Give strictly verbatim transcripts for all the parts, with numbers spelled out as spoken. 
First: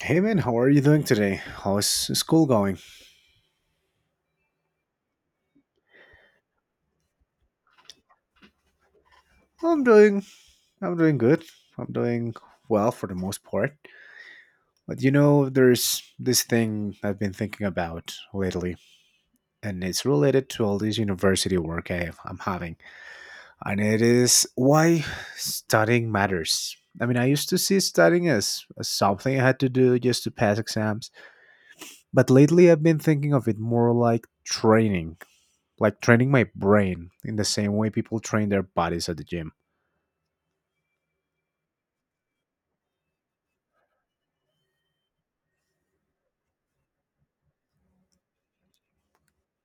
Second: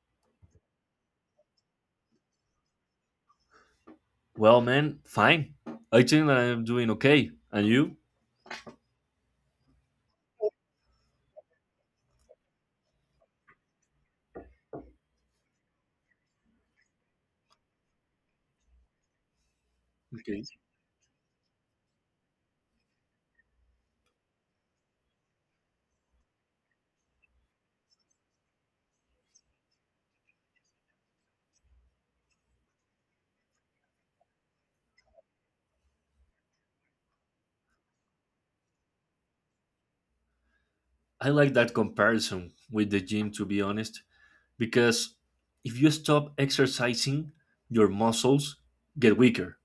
Hey man, how are you doing today? How is school going? Well, man, fine. I think that I'm doing okay. And you? I'm doing I'm doing good. I'm doing well for the most part. But you know, there's this thing I've been thinking about lately, and it's Okay. related to all this university work I, have, I'm having. And it is why studying matters. I mean, I used to see studying as, as something I had to do just to pass exams, but lately I've been thinking of it more like training, like training my brain in the same way people train their bodies at the gym. I like that comparison with the gym, to be honest, because if you stop exercising, your muscles get weaker.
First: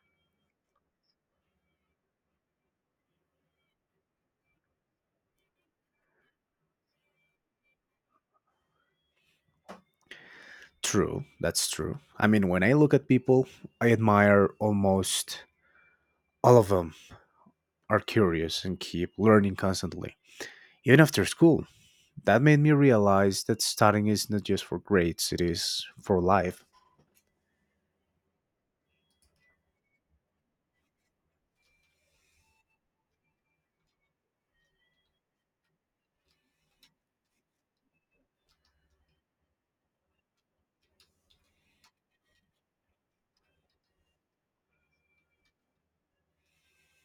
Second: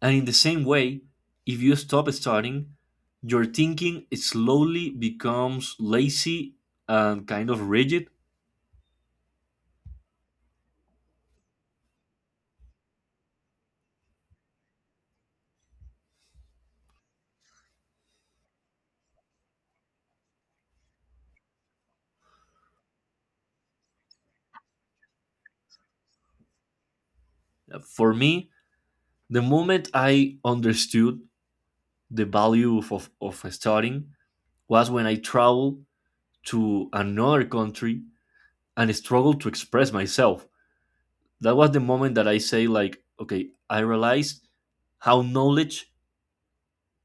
And in the same way, if you stop studying, your thinking slowly becomes lazy and kind of rigid. True, that's true. I mean, when I look at people, I admire almost all of them are curious and keep learning constantly. Even after school, that made me realize that studying is not just for grades, it is for life. For me, the moment I understood the value of, of, of studying was when I traveled to another country and I struggled to express myself. That was the moment that I say like, okay, I realized how knowledge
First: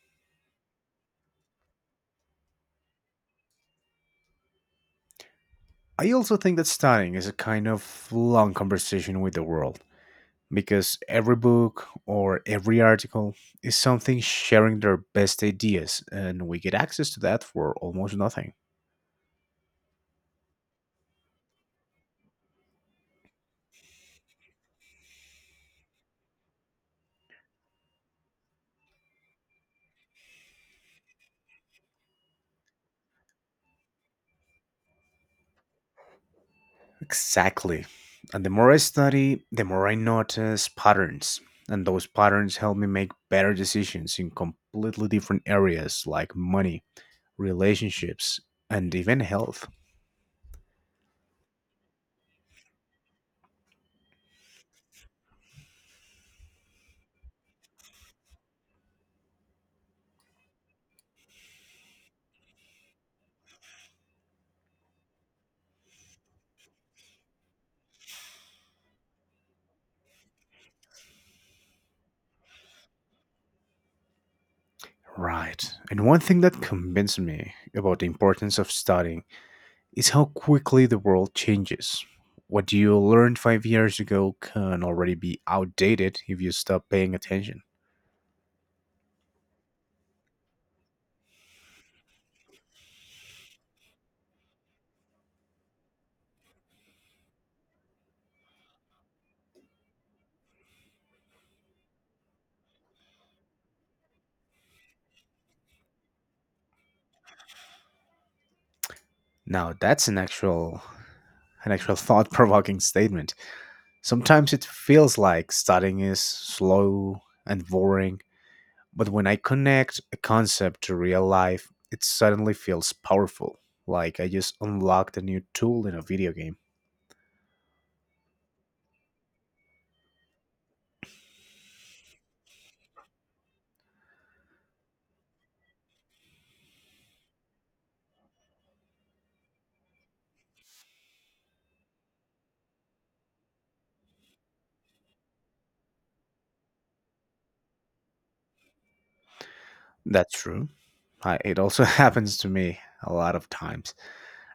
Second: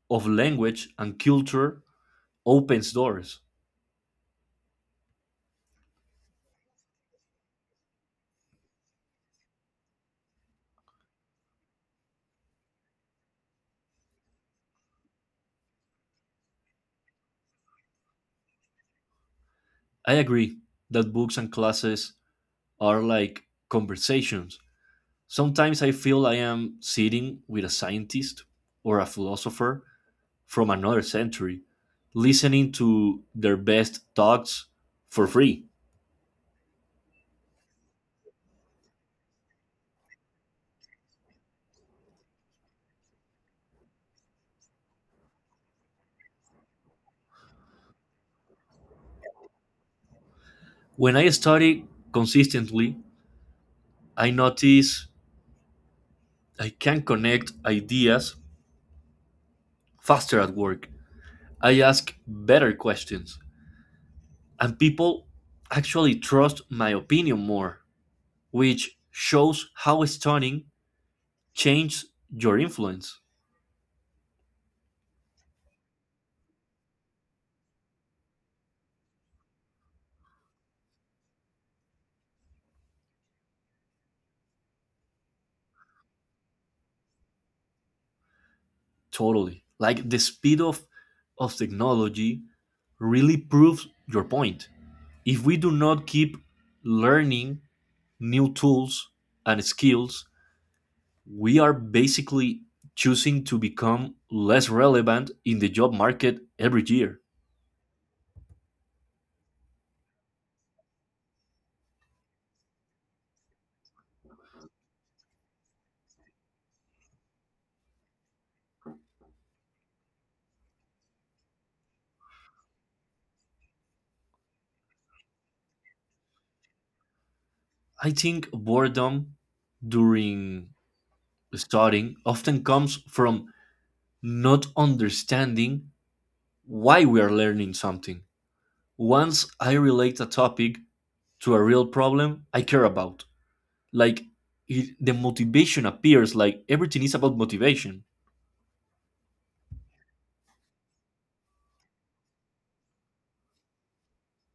of language and culture opens doors. I also think that studying is a kind of long conversation with the world because every book or every article is something sharing their best ideas, and we get access to that for almost nothing. I agree that books and classes are like conversations. Sometimes I feel I am sitting with a scientist or a philosopher from another century, listening to their best thoughts for free. Exactly. And the more I study, the more I notice patterns. And those patterns help me make better decisions in completely different areas like money, relationships, and even health. When I study consistently, I notice I can connect ideas faster at work. I ask better questions, and people actually trust my opinion more, which shows how stunning changes your influence. Right. And one thing that convinced me about the importance of studying is how quickly the world changes. What you learned five years ago can already be outdated if you stop paying attention. Totally. Like the speed of, of technology really proves your point. If we do not keep learning new tools and skills, we are basically choosing to become less relevant in the job market every year. Now that's an actual an actual thought provoking statement. Sometimes it feels like studying is slow and boring, but when I connect a concept to real life, it suddenly feels powerful, like I just unlocked a new tool in a video game. I think boredom during studying often comes from not understanding why we are learning something. Once I relate a topic to a real problem I care about, like it, the motivation appears, like everything is about motivation. That's true. I, it also happens to me a lot of times.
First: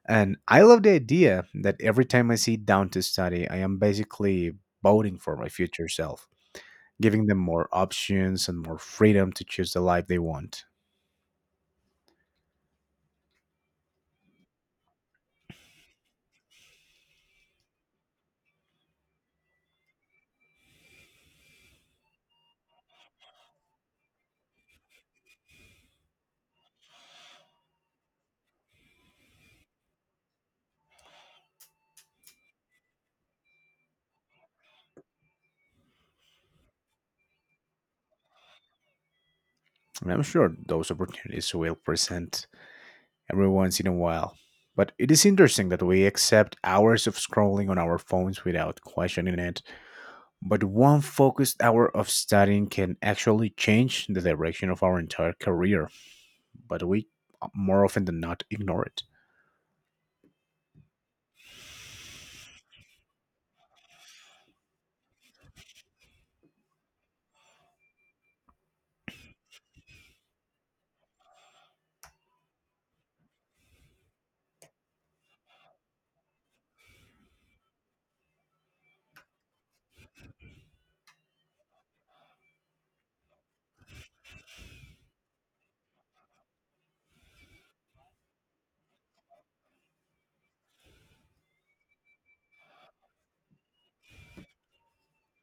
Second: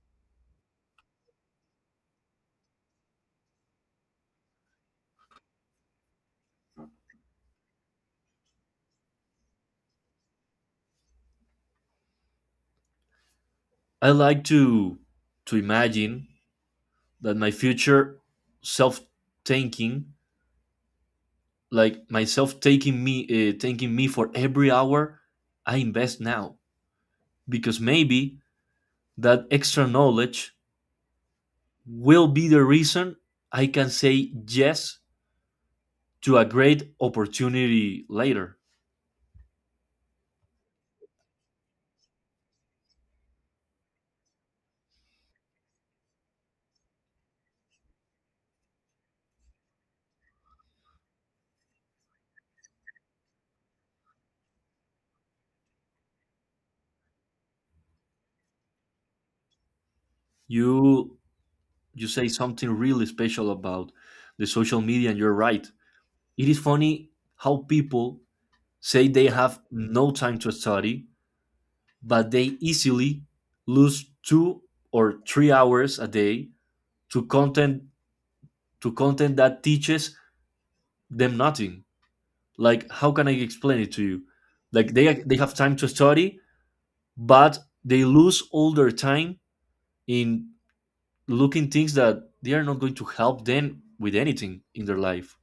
And I love the idea that every time I sit down to study, I am basically voting for my future self, giving them more options and more freedom to choose the life they want. I like to to imagine that my future self thinking, like myself taking me uh, thanking me for every hour I invest now, because maybe that extra knowledge will be the reason I can say yes to a great opportunity later. And I'm sure those opportunities will present every once in a while. But it is interesting that we accept hours of scrolling on our phones without questioning it. But one focused hour of studying can actually change the direction of our entire career, but we more often than not ignore it. You you say something really special about the social media and you're right. It is funny how people say they have no time to study, but they easily lose two or three hours a day to content to content that teaches them nothing. Like how can I explain it to you? Like they they have time to study but they lose all their time in looking things that they are not going to help them with anything in their life.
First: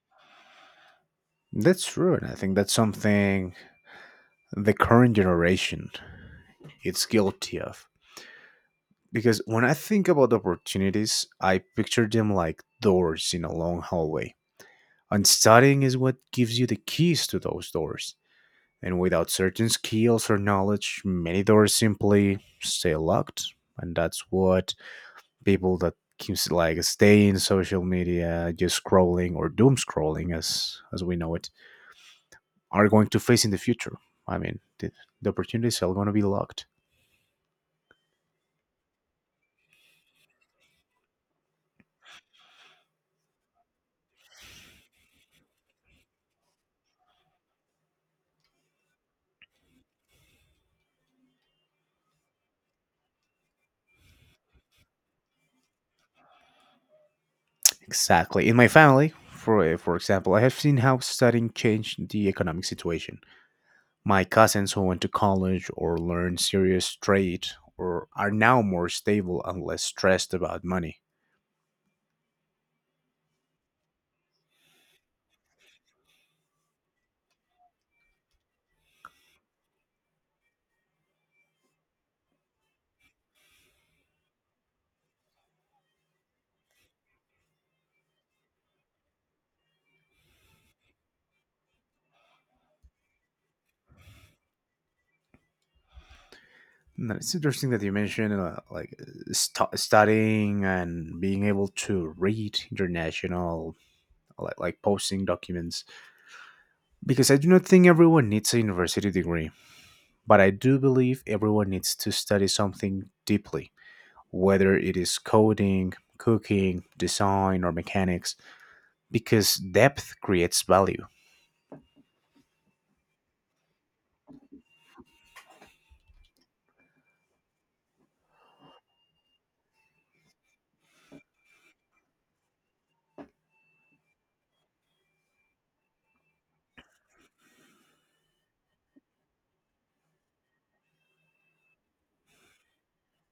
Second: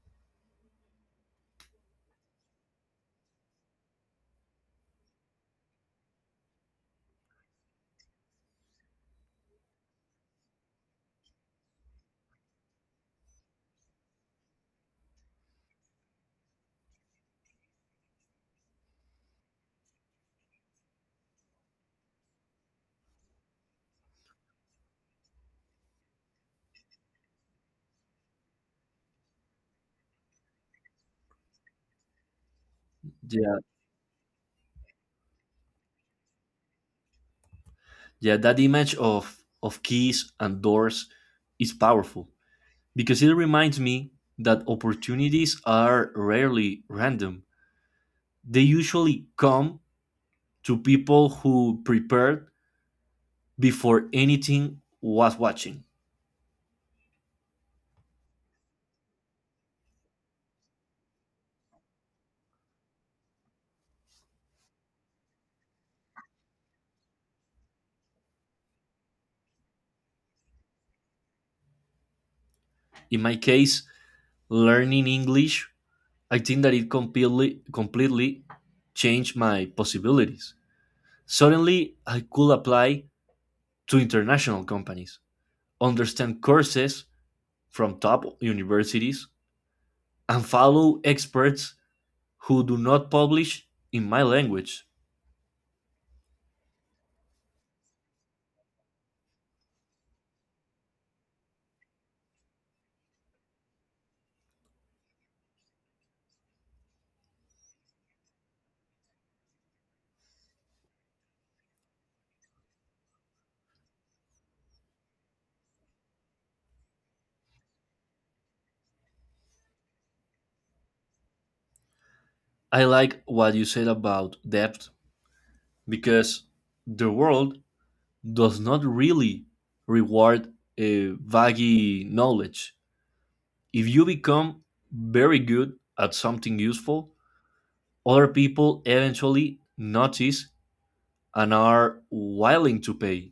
That's true, and I think that's something the current generation is guilty of. Because when I think about opportunities, I picture them like doors in a long hallway. And studying is what gives you the keys to those doors. And without certain skills or knowledge, many doors simply stay locked. And that's what people that keeps like stay in social media, just scrolling or doom scrolling as as we know it, are going to face in Yeah, the future. I mean, the, the opportunities are going to be locked. yeah, that image of of keys and doors is powerful because it reminds me that opportunities are rarely random. They usually come to people who prepared before anything was watching. Exactly. In my family, for for example, I have seen how studying changed the economic situation. My cousins who went to college or learned serious trade or are now more stable and less stressed about money. In my case, learning English, I think that it completely completely changed my possibilities. Suddenly, I could apply to international companies, understand courses from top universities, and follow experts who do not publish in my language. No, it's interesting that you mentioned uh, like st- studying and being able to read international like, like posting documents because I do not think everyone needs a university degree, but I do believe everyone needs to study something deeply, whether it is coding, cooking, design, or mechanics, because depth creates value. I like what you said about depth because the world does not really reward a vague knowledge. If you become very good at something useful, other people eventually notice and are willing to pay.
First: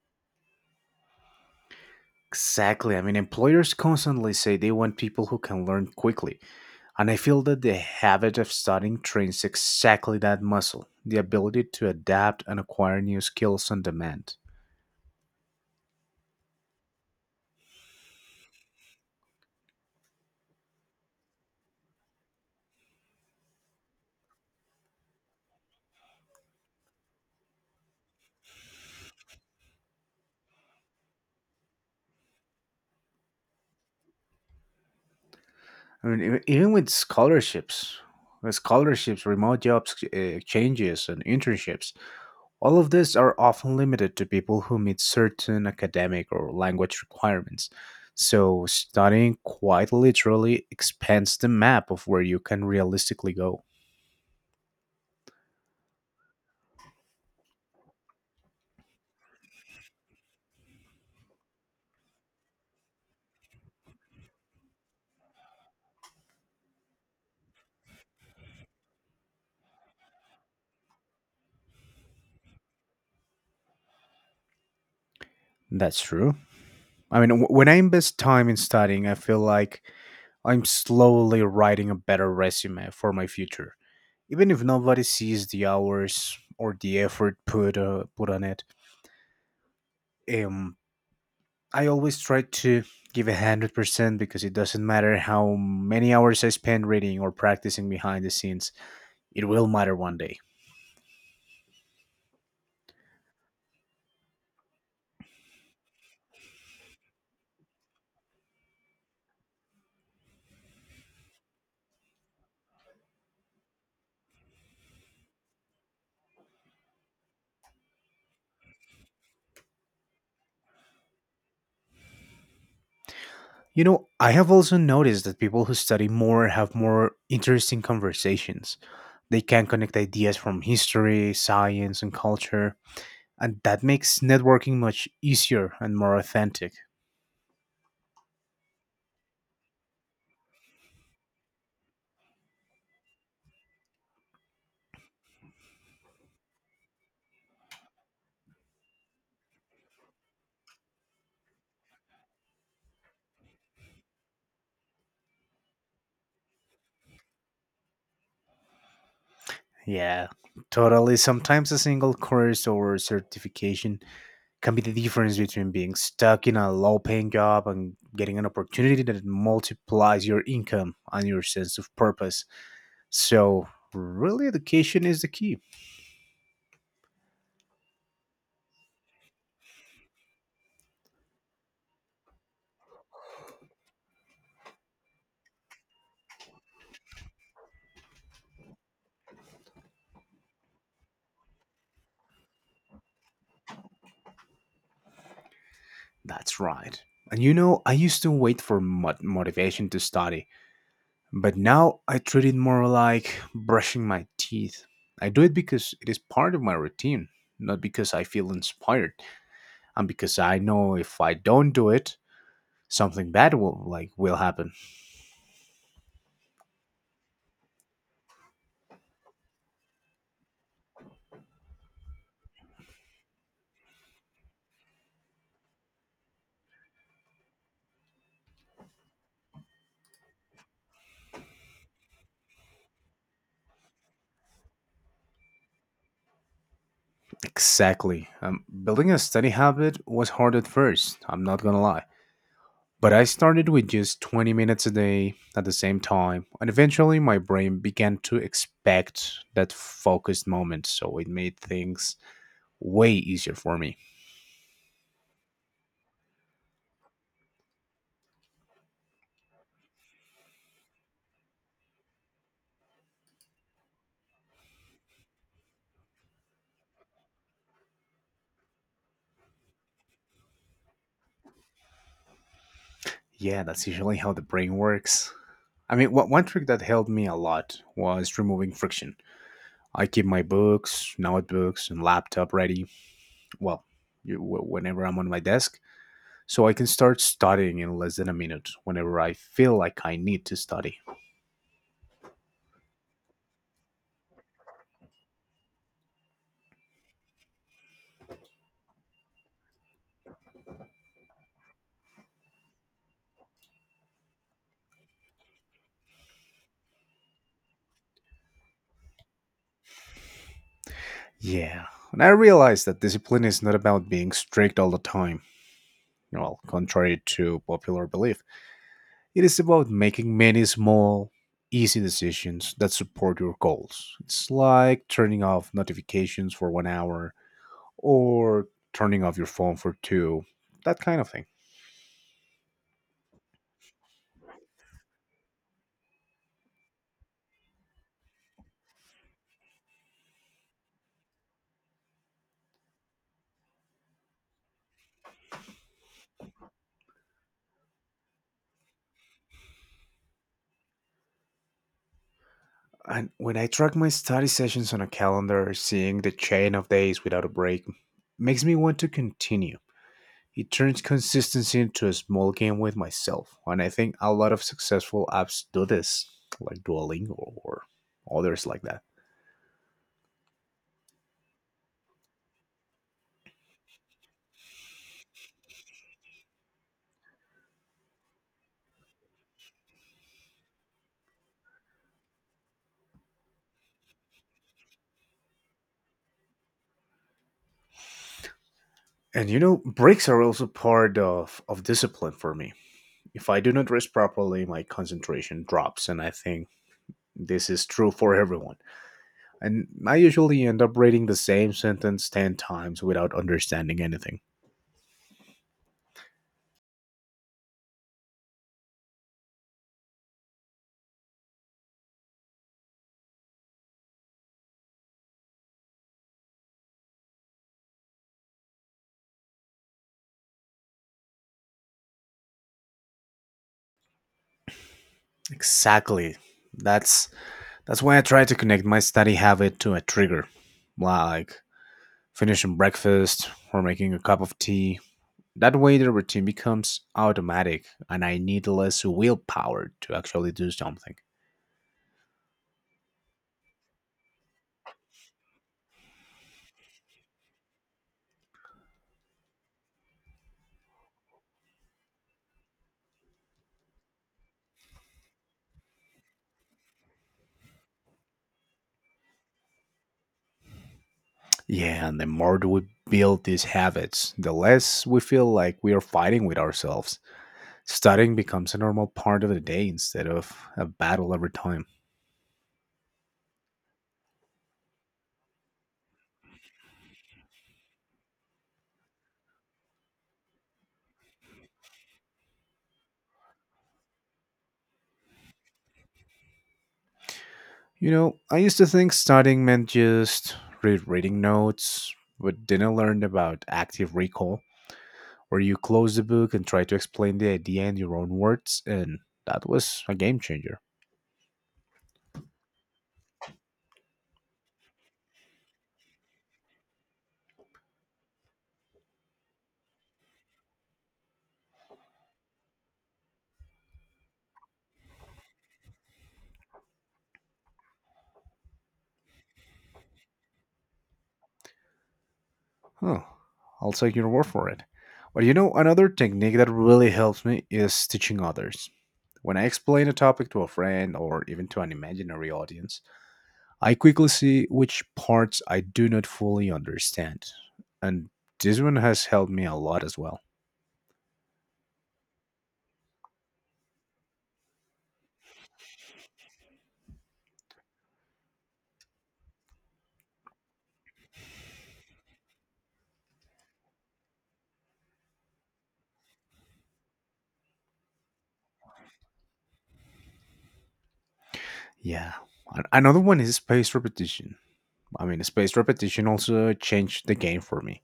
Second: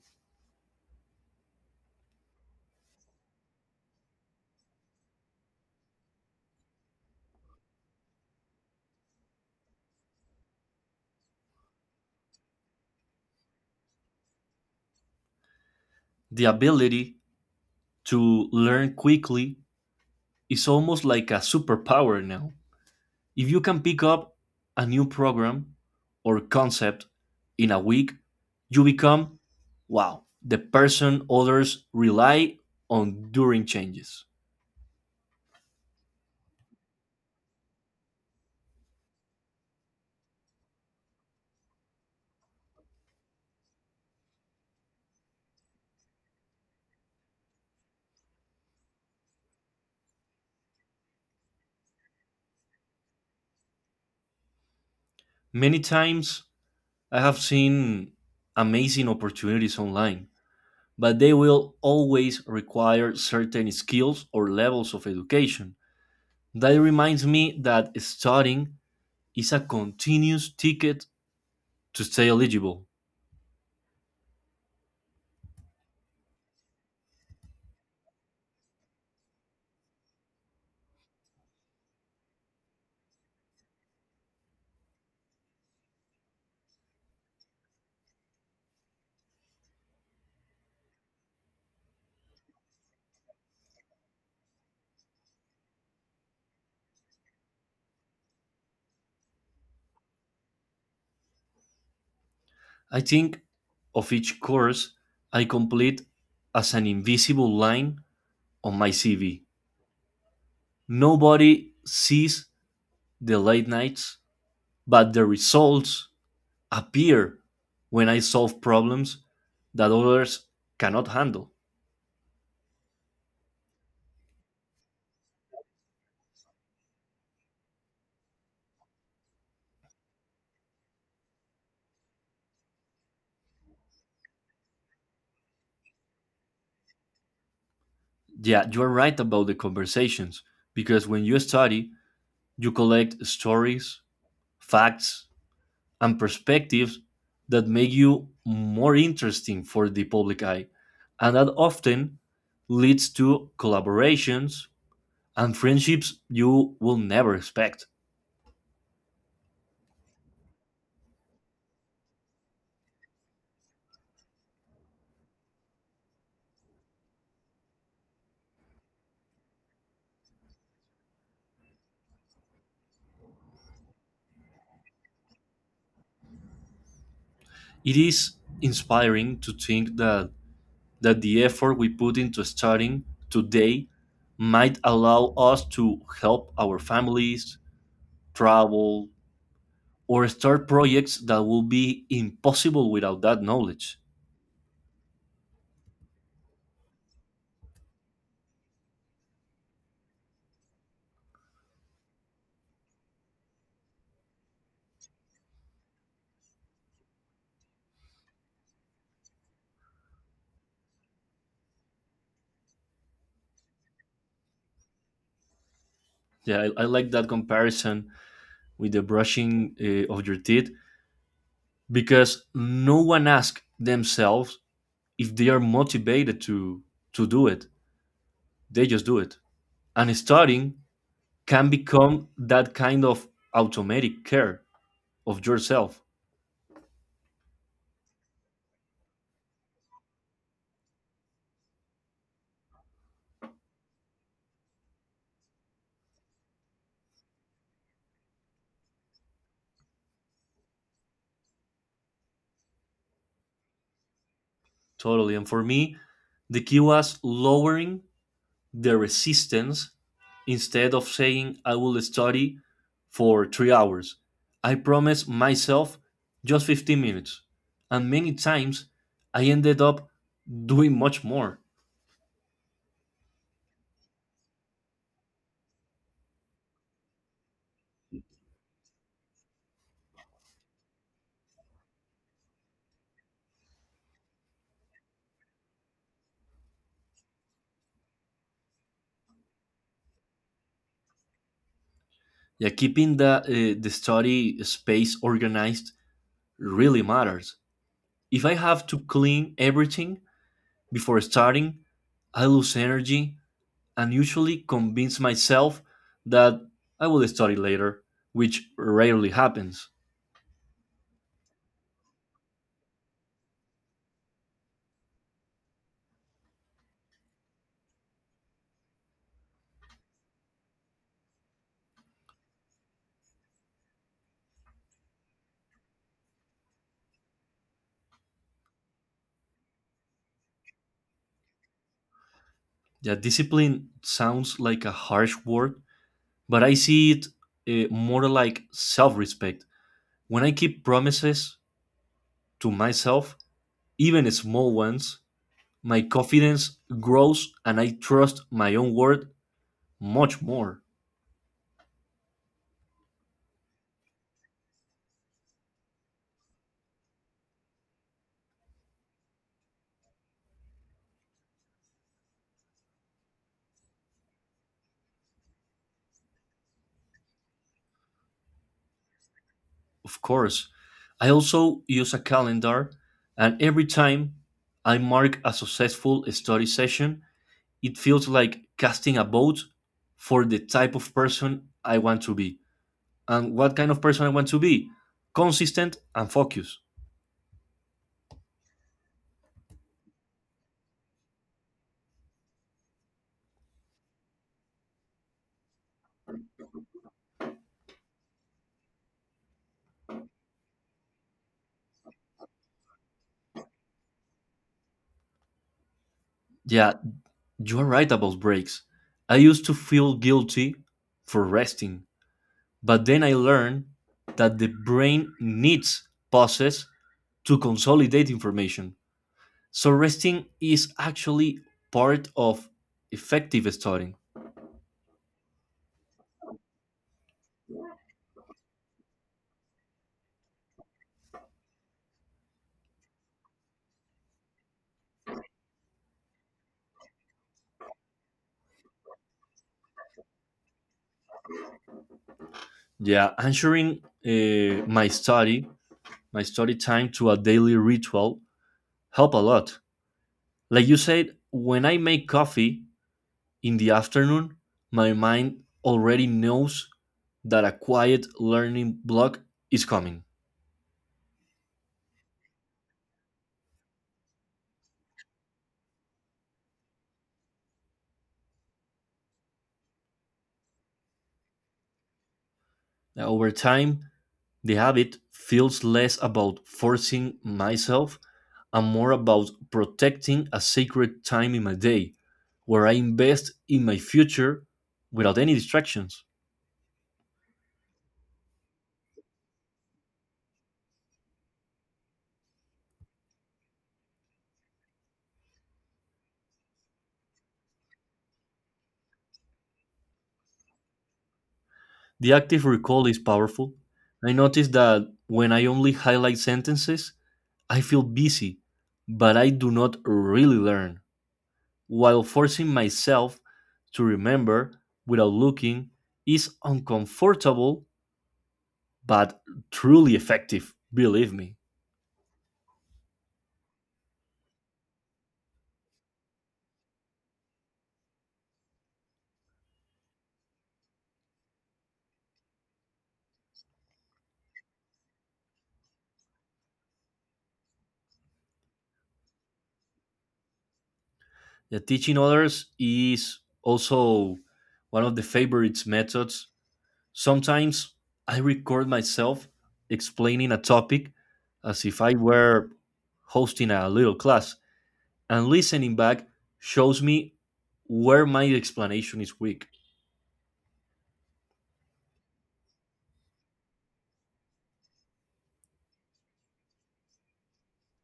Exactly. I mean, employers constantly say they want people who can learn quickly, and I feel that the habit of studying trains exactly that muscle the ability to adapt and acquire new skills on demand. The ability to learn quickly is almost like a superpower now. If you can pick up a new program or concept in a week, you become, wow, the person others rely on during changes. I mean, even even with scholarships, with scholarships, remote jobs, uh, exchanges, and internships, all of these are often limited to people who meet certain academic or language requirements. So, studying quite literally expands the map of where you can realistically go. Many times I have seen amazing opportunities online but they will always require certain skills or levels of education. That reminds me that studying is a continuous ticket to stay eligible. That's true. I mean, w- when I invest time in studying, I feel like I'm slowly writing a better resume for my future. Even if nobody sees the hours or the effort put uh, put on it, um, I always try to give a hundred percent because it doesn't matter how many hours I spend reading or practicing behind the scenes. It will matter one day. I think of each course I complete as an invisible line on my C V. Nobody sees the late nights, but the results appear when I solve problems that others cannot handle. You know, I have also noticed that people who study more have more interesting conversations. They can connect ideas from history, science, and culture and that makes networking much easier and more authentic. Yeah, you're right about the conversations, because when you study, you collect stories, facts, and perspectives that make you more interesting for the public eye. And that often leads to collaborations and friendships you will never expect. Yeah, totally. Sometimes a single course or certification can be the difference between being stuck in a low paying job and getting an opportunity that multiplies your income and your sense of purpose. So, really, education is the key. It is inspiring to think that, that the effort we put into studying today might allow us to help our families, travel, or start projects that will be impossible without that knowledge. That's right. And you know, I used to wait for mo- motivation to study. But now I treat it more like brushing my teeth. I do it because it is part of my routine, not because I feel inspired, and because I know if I don't do it, something bad will like will happen. Yeah, I, I like that comparison with the brushing uh, of your teeth because no one asks themselves if they are motivated to to do it. They just do it, and studying can become that kind of automatic care of yourself. Exactly. Um, building a study habit was hard at first. I'm not gonna lie. But I started with just twenty minutes a day at the same time, and eventually my brain began to expect that focused moment, so it made things way easier for me. Totally, and for me, the key was lowering the resistance instead of saying I will study for three hours. I promised myself just fifteen minutes. And many times I ended up doing much more. Yeah, that's usually how the brain works. I mean, one one trick that helped me a lot was removing friction. I keep my books, notebooks, and laptop ready, well, you- wh- whenever I'm on my desk, so I can start studying in less than a minute whenever I feel like I need to study. Yeah, keeping the, uh, the study space organized really matters. If I have to clean everything before starting, I lose energy and usually convince myself that I will study later, which rarely happens. Yeah. And I realized that discipline is not about being strict all the time, well, contrary to popular belief. It is about making many small, easy decisions that support your goals. It's like turning off notifications for one hour or turning off your phone for two, that kind of thing. Yeah, discipline sounds like a harsh word, but I see it uh, more like self respect. When I keep promises to myself, even small ones, my confidence grows and I trust my own word much more. And when I track my study sessions on a calendar, seeing the chain of days without a break makes me want to continue. It turns consistency into a small game with myself, and I think a lot of successful apps do this, like Duolingo or others like that. Of course, I also use a calendar, and every time I mark a successful study session, it feels like casting a vote for the type of person I want to be, and what kind of person I want to be, consistent and focused. And you know, breaks are also part of, of discipline for me. If I do not rest properly, my concentration drops, and I think this is true for everyone. And I usually end up reading the same sentence ten times without understanding anything. Yeah, you are right about breaks. I used to feel guilty for resting, but then I learned that the brain needs pauses to consolidate information. So resting is actually part of effective studying. Exactly. That's that's why I try to connect my study habit to a trigger, like finishing breakfast or making a cup of tea. That way the routine becomes automatic and I need less willpower to actually do something. Yeah, answering uh, my study, my study time to a daily ritual help a lot. Like you said, when I make coffee, in the afternoon, my mind already knows that a quiet learning block is coming. Yeah, and the more do we build these habits, the less we feel like we are fighting with ourselves. Studying becomes a normal part of the day instead of a battle every time. Now, over time, the habit feels less about forcing myself and more about protecting a sacred time in my day where I invest in my future without any distractions. You know, I used to think studying meant just rereading notes, but then I learned about active recall, where you close the book and try to explain the idea in your own words, and that was a game changer. The active recall is powerful. I notice that when I only highlight sentences, I feel busy, but I do not really learn. while forcing myself to remember without looking is uncomfortable but truly effective, believe me. Huh. I'll take your word for it. But you know, another technique that really helps me is teaching others. When I explain a topic to a friend or even to an imaginary audience, I quickly see which parts I do not fully understand. And this one has helped me a lot as well. The teaching others is also one of the favorites methods. Sometimes I record myself explaining a topic as if I were hosting a little class, and listening back shows me where my explanation is weak. Yeah. An- Another one is spaced repetition. I mean, spaced repetition also changed the game for me.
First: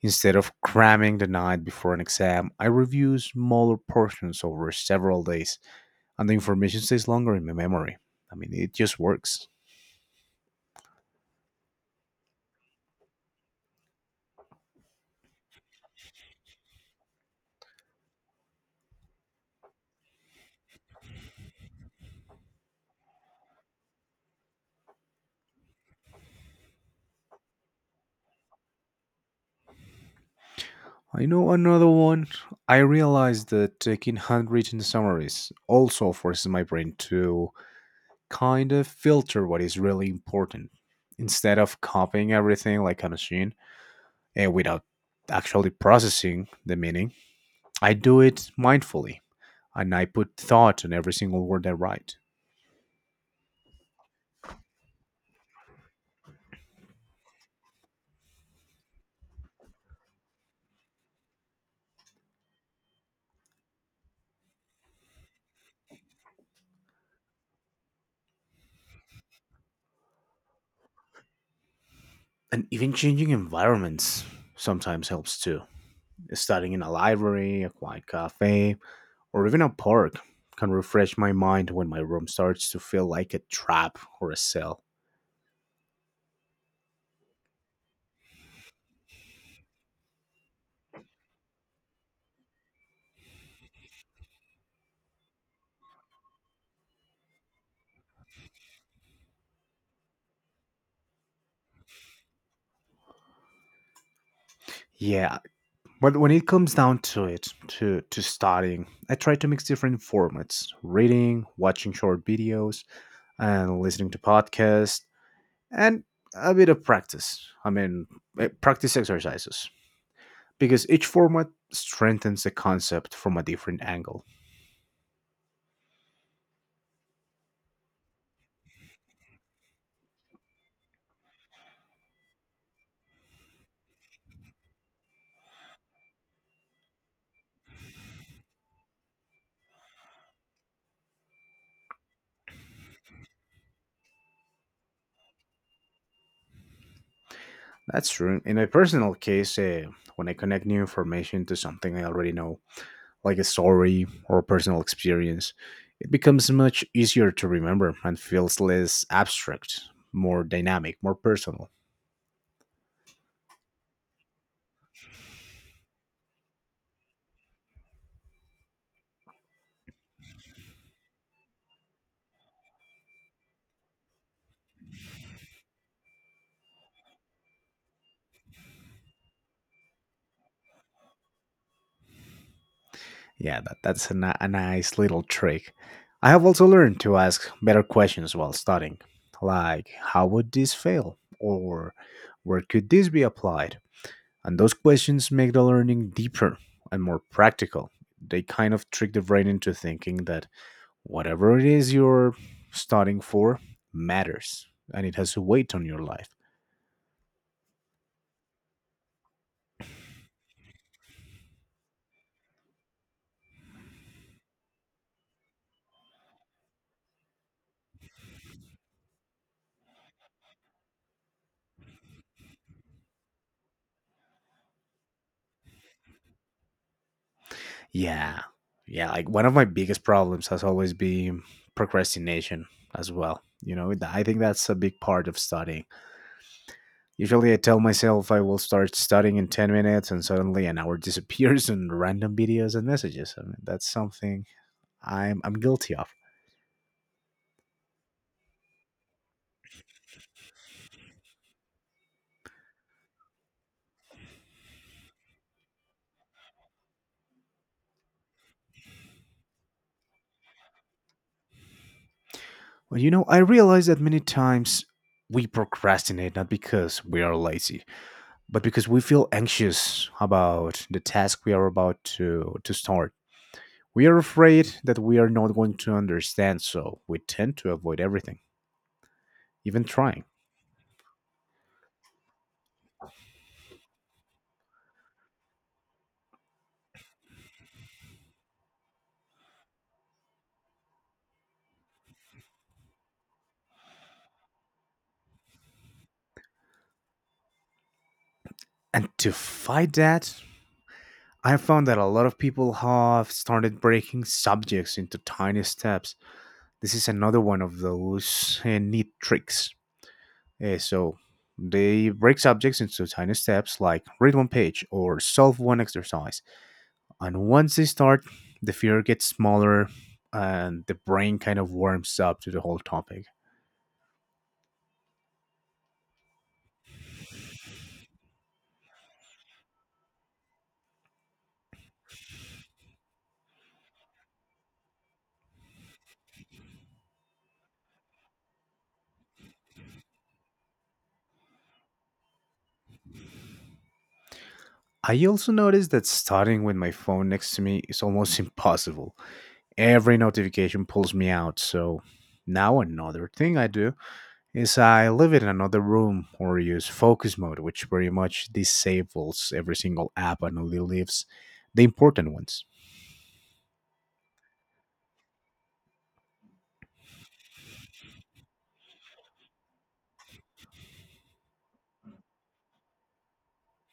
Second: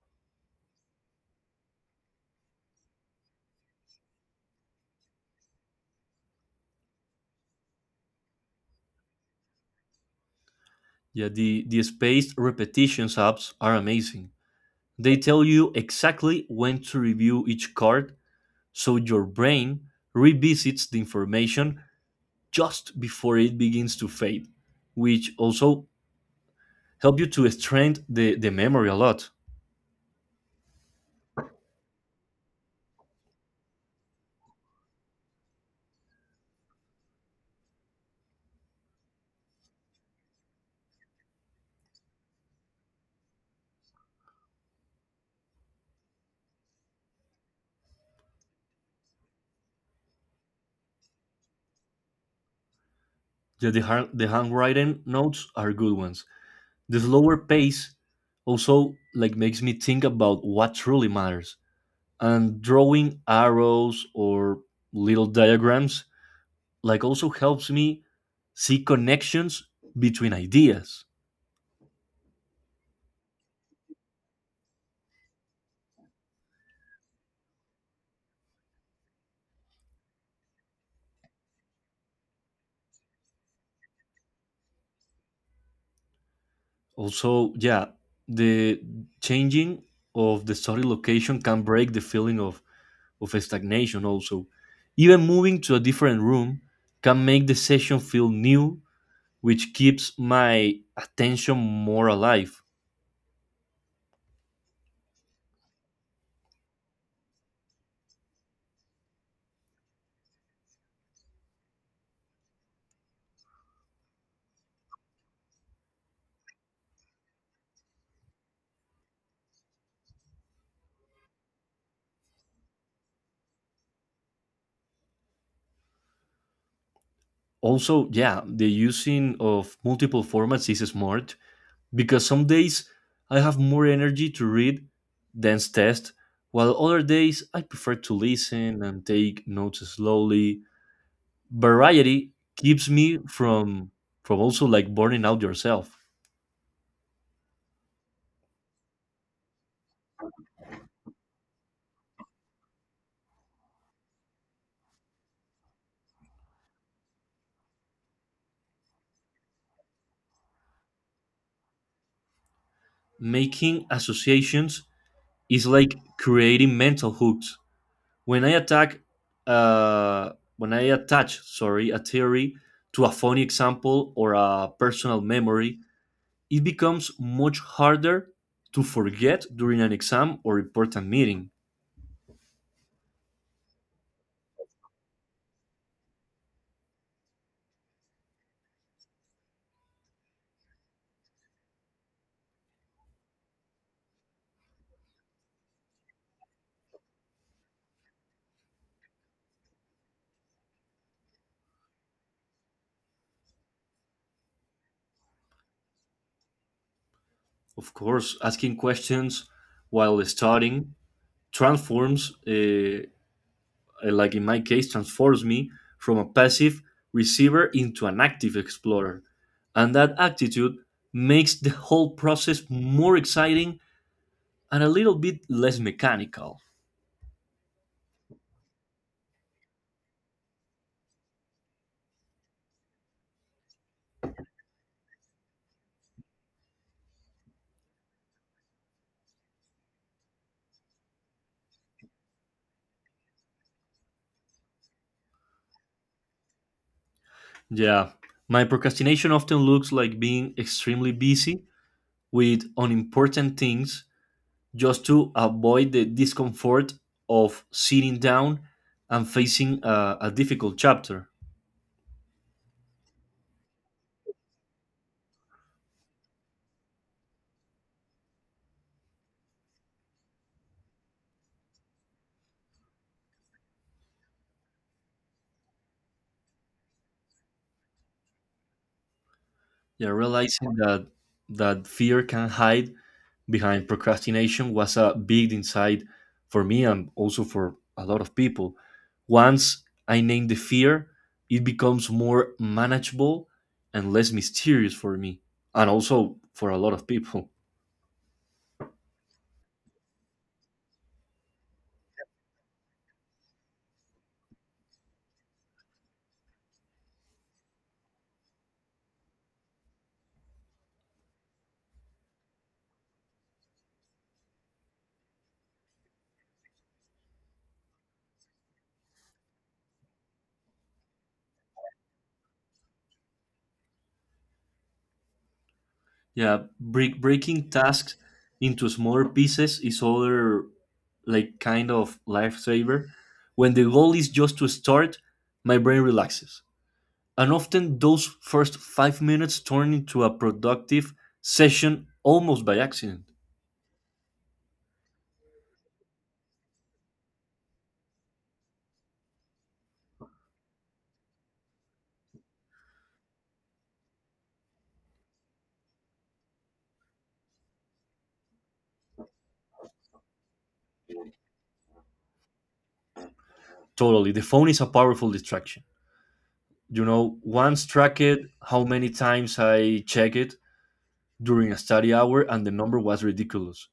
Instead of cramming the night before an exam, I review smaller portions over several days and the information stays longer in my memory. I mean, it just works. Yeah, the, the spaced repetitions apps are amazing. They tell you exactly when to review each card, so your brain revisits the information just before it begins to fade, which also help you to strengthen the, the memory a lot. I know another one. I realized that taking handwritten summaries also forces my brain to kind of filter what is really important instead of copying everything like a machine eh, without actually processing the meaning. I do it mindfully and I put thought on every single word I write. The, the, hand, the handwritten notes are good ones. The slower pace also like makes me think about what truly matters. And drawing arrows or little diagrams like also helps me see connections between ideas. And even changing environments sometimes helps too. Starting in a library, a quiet cafe, or even a park can refresh my mind when my room starts to feel like a trap or a cell. Also, yeah, the changing of the study location can break the feeling of, of stagnation also. Even moving to a different room can make the session feel new, which keeps my attention more alive. Yeah, but when it comes down to it, to, to studying, I try to mix different formats reading, watching short videos, and listening to podcasts, and a bit of practice. I mean, eh, practice exercises, because each format strengthens the concept from a different angle. Also, yeah, the using of multiple formats is smart because some days I have more energy to read than test, while other days I prefer to listen and take notes slowly. Variety keeps me from from also like burning out yourself. That's true. In my personal case, uh, when I connect new information to something I already know, like a story or a personal experience, it becomes much easier to remember and feels less abstract, more dynamic, more personal. Making associations is like creating mental hooks. When i attack uh when i attach, sorry, a theory to a funny example or a personal memory, it becomes much harder to forget during an exam or important meeting. Yeah, that, that's a, ni- a nice little trick. I have also learned to ask better questions while studying, like how would this fail? Or where could this be applied? And those questions make the learning deeper and more practical. They kind of trick the brain into thinking that whatever it is you're studying for matters and it has a weight on your life. Of course, asking questions while studying transforms uh, uh, like in my case, transforms me from a passive receiver into an active explorer. And that attitude makes the whole process more exciting and a little bit less mechanical. Yeah. Yeah. Like one of my biggest problems has always been procrastination as well. You know, th- I think that's a big part of studying. Usually I tell myself I will start studying in ten minutes and suddenly an hour disappears in random videos and messages. I mean, that's something I'm, I'm guilty of. Yeah, my procrastination often looks like being extremely busy with unimportant things just to avoid the discomfort of sitting down and facing a, a difficult chapter. Well, you know, I realize that many times we procrastinate not because we are lazy, but because we feel anxious about the task we are about to, to start. We are afraid that we are not going to understand, so we tend to avoid everything, even Yeah, trying. realizing that that fear can hide behind procrastination was a big insight for me and also for a lot of people. Once I name the fear, it becomes more manageable and less mysterious for me, and also for a lot of people. And to fight that, I found that a lot of people have started breaking subjects into tiny steps. This is another one of those uh, neat tricks. Uh, so they break subjects into tiny steps like read one page or solve one exercise. And once they start, the fear gets smaller and the brain kind of warms up to the whole topic. Yeah, break, breaking tasks into smaller pieces is other like kind of lifesaver. When the goal is just to start, my brain relaxes. And often those first five minutes turn into a productive session almost by accident. I also noticed that starting with my phone next to me is almost impossible. Every notification pulls me out, so now another thing I do is I leave it in another room or use focus mode, which pretty much disables every single app and only leaves the important ones. Totally. The phone is a powerful distraction. You know, once tracked how many times I check it during a study hour and the number was ridiculous.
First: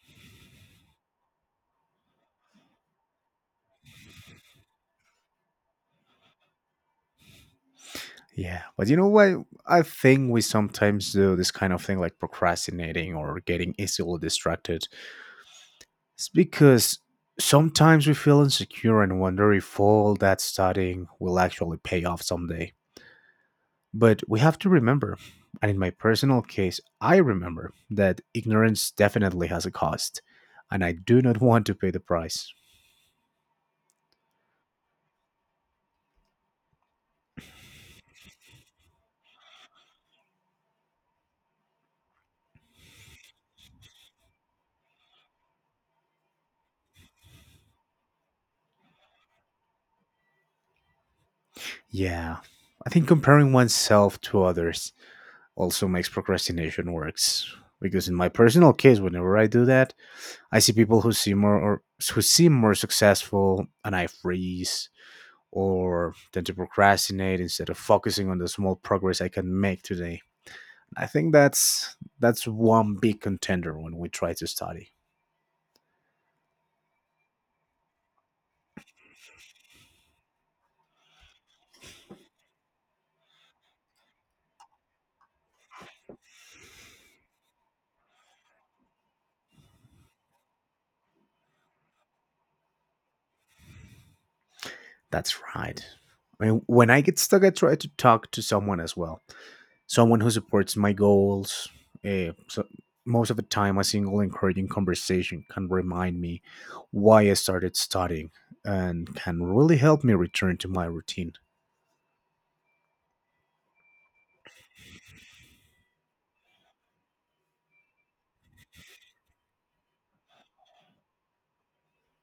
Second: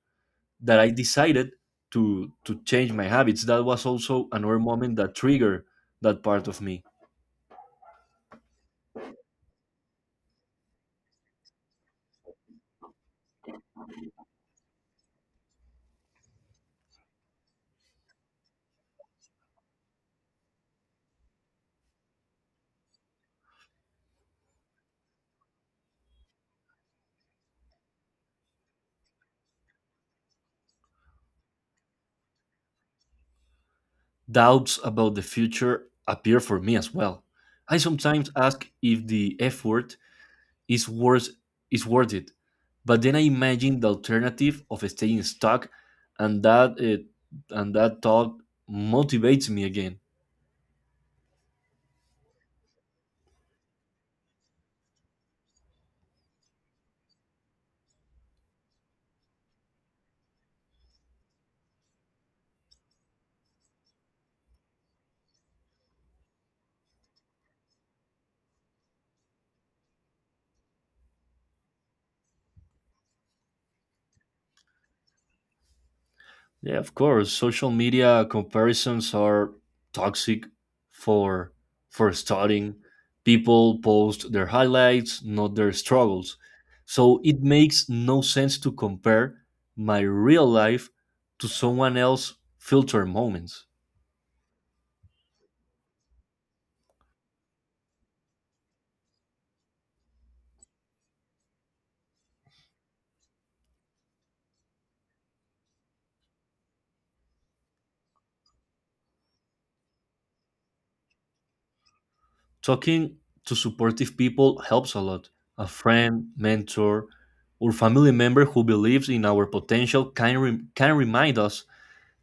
that I decided to to change my habits. That was also another moment that triggered that part of me. Yeah, but you know what? I think we sometimes do this kind of thing like procrastinating or getting easily distracted. It's because sometimes we feel insecure and wonder if all that studying will actually pay off someday. But we have to remember, and in my personal case, I remember that ignorance definitely has a cost, and I do not want to pay the price. Doubts about the future appear for me as well. I sometimes ask if the effort is worth is worth it. But then I imagine the alternative of staying stuck, and that uh, and that thought motivates me again. Yeah, I think comparing oneself to others also makes procrastination works, because in my personal case, whenever I do that, I see people who seem more or who seem more successful, and I freeze or tend to procrastinate instead of focusing on the small progress I can make today. I think that's that's one big contender when we try to study. Yeah, of course. Social media comparisons are toxic for for starting. People post their highlights, not their struggles. So it makes no sense to compare my real life to someone else's filter moments. That's right. I mean, when I get stuck, I try to talk to someone as well, someone who supports my goals. Uh, so most of the time, a single encouraging conversation can remind me why I started studying and can really help me return to my routine. Talking to supportive people helps a lot. A friend, mentor, or family member who believes in our potential can, rem- can remind us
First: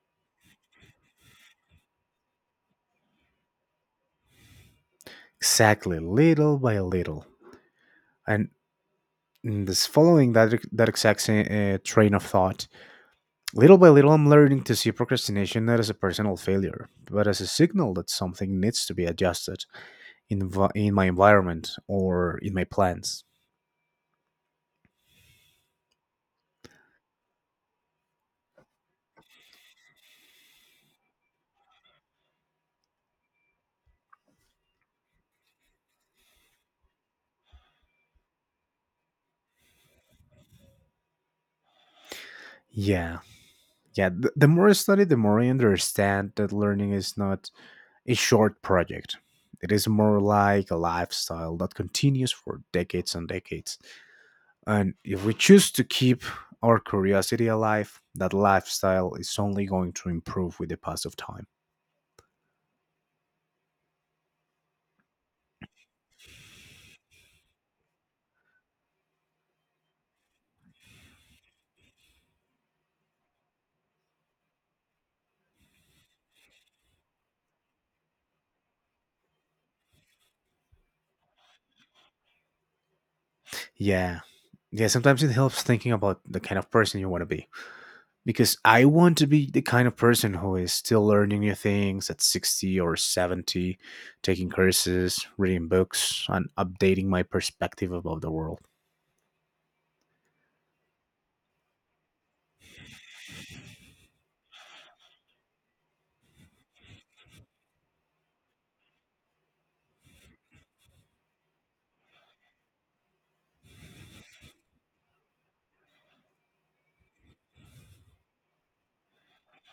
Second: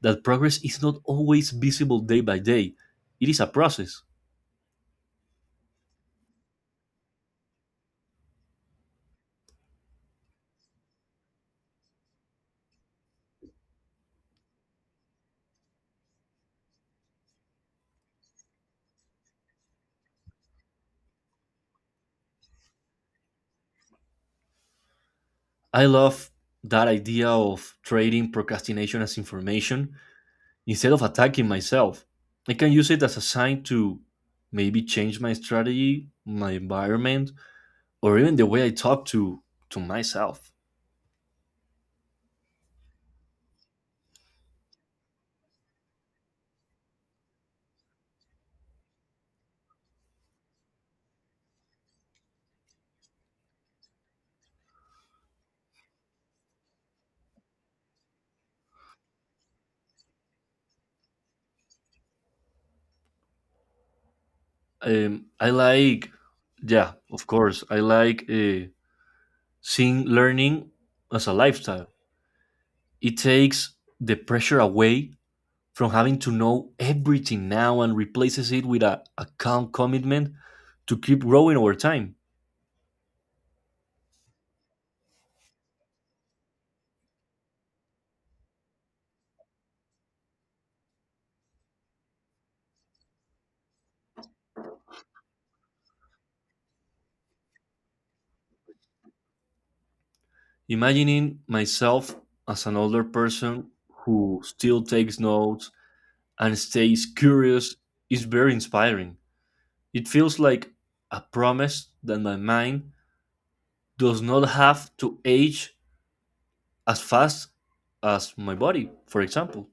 that progress is not always visible day by day. It is a process. Exactly, little by little. And in this following that that exact same, uh, train of thought, little by little, I'm learning to see procrastination not as a personal failure, but as a signal that something needs to be adjusted in, v- in my environment or in my plans. I love that idea of trading procrastination as information instead of attacking myself. I can use it as a sign to maybe change my strategy, my environment, or even the way I talk to to myself. Yeah, yeah, the, the more I study, the more I understand that learning is not a short project. It is more like a lifestyle that continues for decades and decades, and if we choose to keep our curiosity alive, that lifestyle is only going to improve with the pass of time. Um, I like, yeah, of course, I like uh, seeing learning as a lifestyle. It takes the pressure away from having to know everything now and replaces it with a, a calm commitment to keep growing over time. Yeah, yeah, sometimes it helps thinking about the kind of person you want to be, because I want to be the kind of person who is still learning new things at sixty or seventy, taking courses, reading books, and updating my perspective about the world. Imagining myself as an older person who still takes notes and stays curious is very inspiring. It feels like a promise that my mind does not have to age as fast as my body, for example.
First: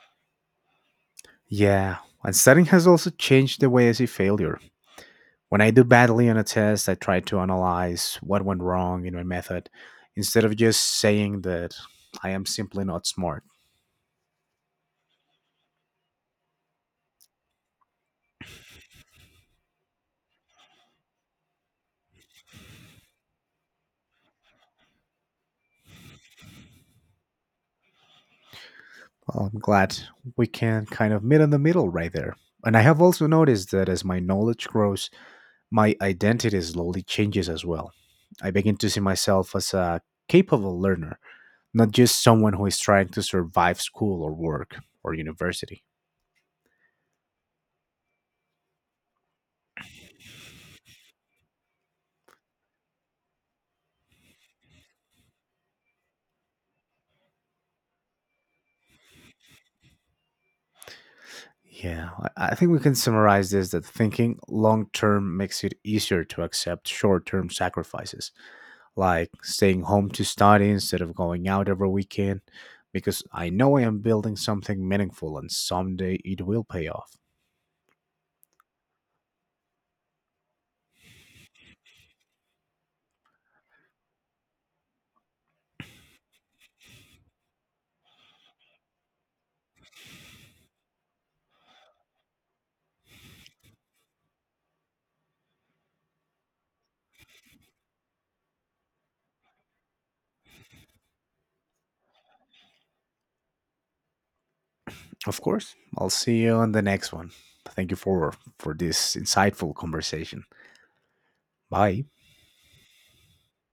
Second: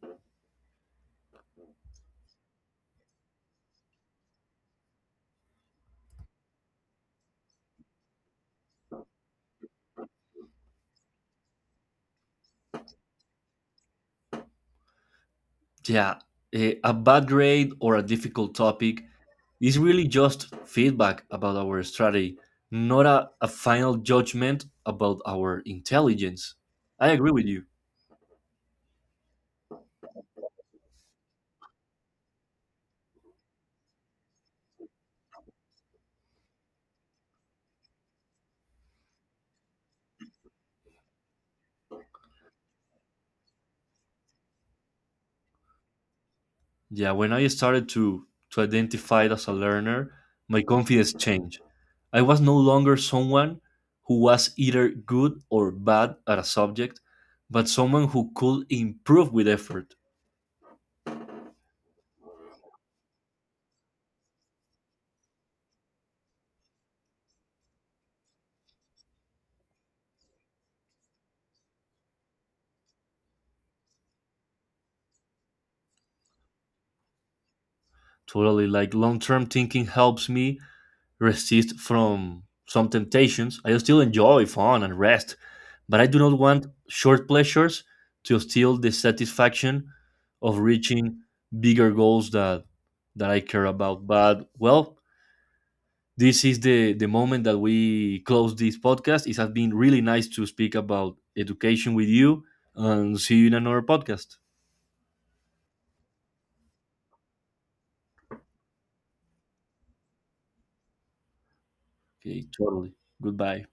Yeah, and studying has also changed the way I see failure. When I do badly on a test, I try to analyze what went wrong in my method instead of just saying that I am simply not smart. Yeah, eh, a bad grade or a difficult topic is really just feedback about our strategy, not a, a final judgment about our intelligence. I agree with you. Well, I'm glad we can kind of meet in the middle right there. And I have also noticed that as my knowledge grows, my identity slowly changes as well. I begin to see myself as a capable learner, not just someone who is trying to survive school or work or university. Yeah, when I started to, to identify it as a learner, my confidence changed. I was no longer someone who was either good or bad at a subject, but someone who could improve with effort. Yeah, I I think we can summarize this that thinking long term makes it easier to accept short term sacrifices, like staying home to study instead of going out every weekend, because I know I am building something meaningful and someday it will pay off. Totally. Like long term thinking helps me resist from some temptations. I still enjoy fun and rest, but I do not want short pleasures to steal the satisfaction of reaching bigger goals that that I care about. But well, this is the the moment that we close this podcast. It has been really nice to speak about education with you, and see you in another podcast. Of course. I'll see you on the next one. Thank you for for this insightful conversation. Bye. Okay, totally. Goodbye.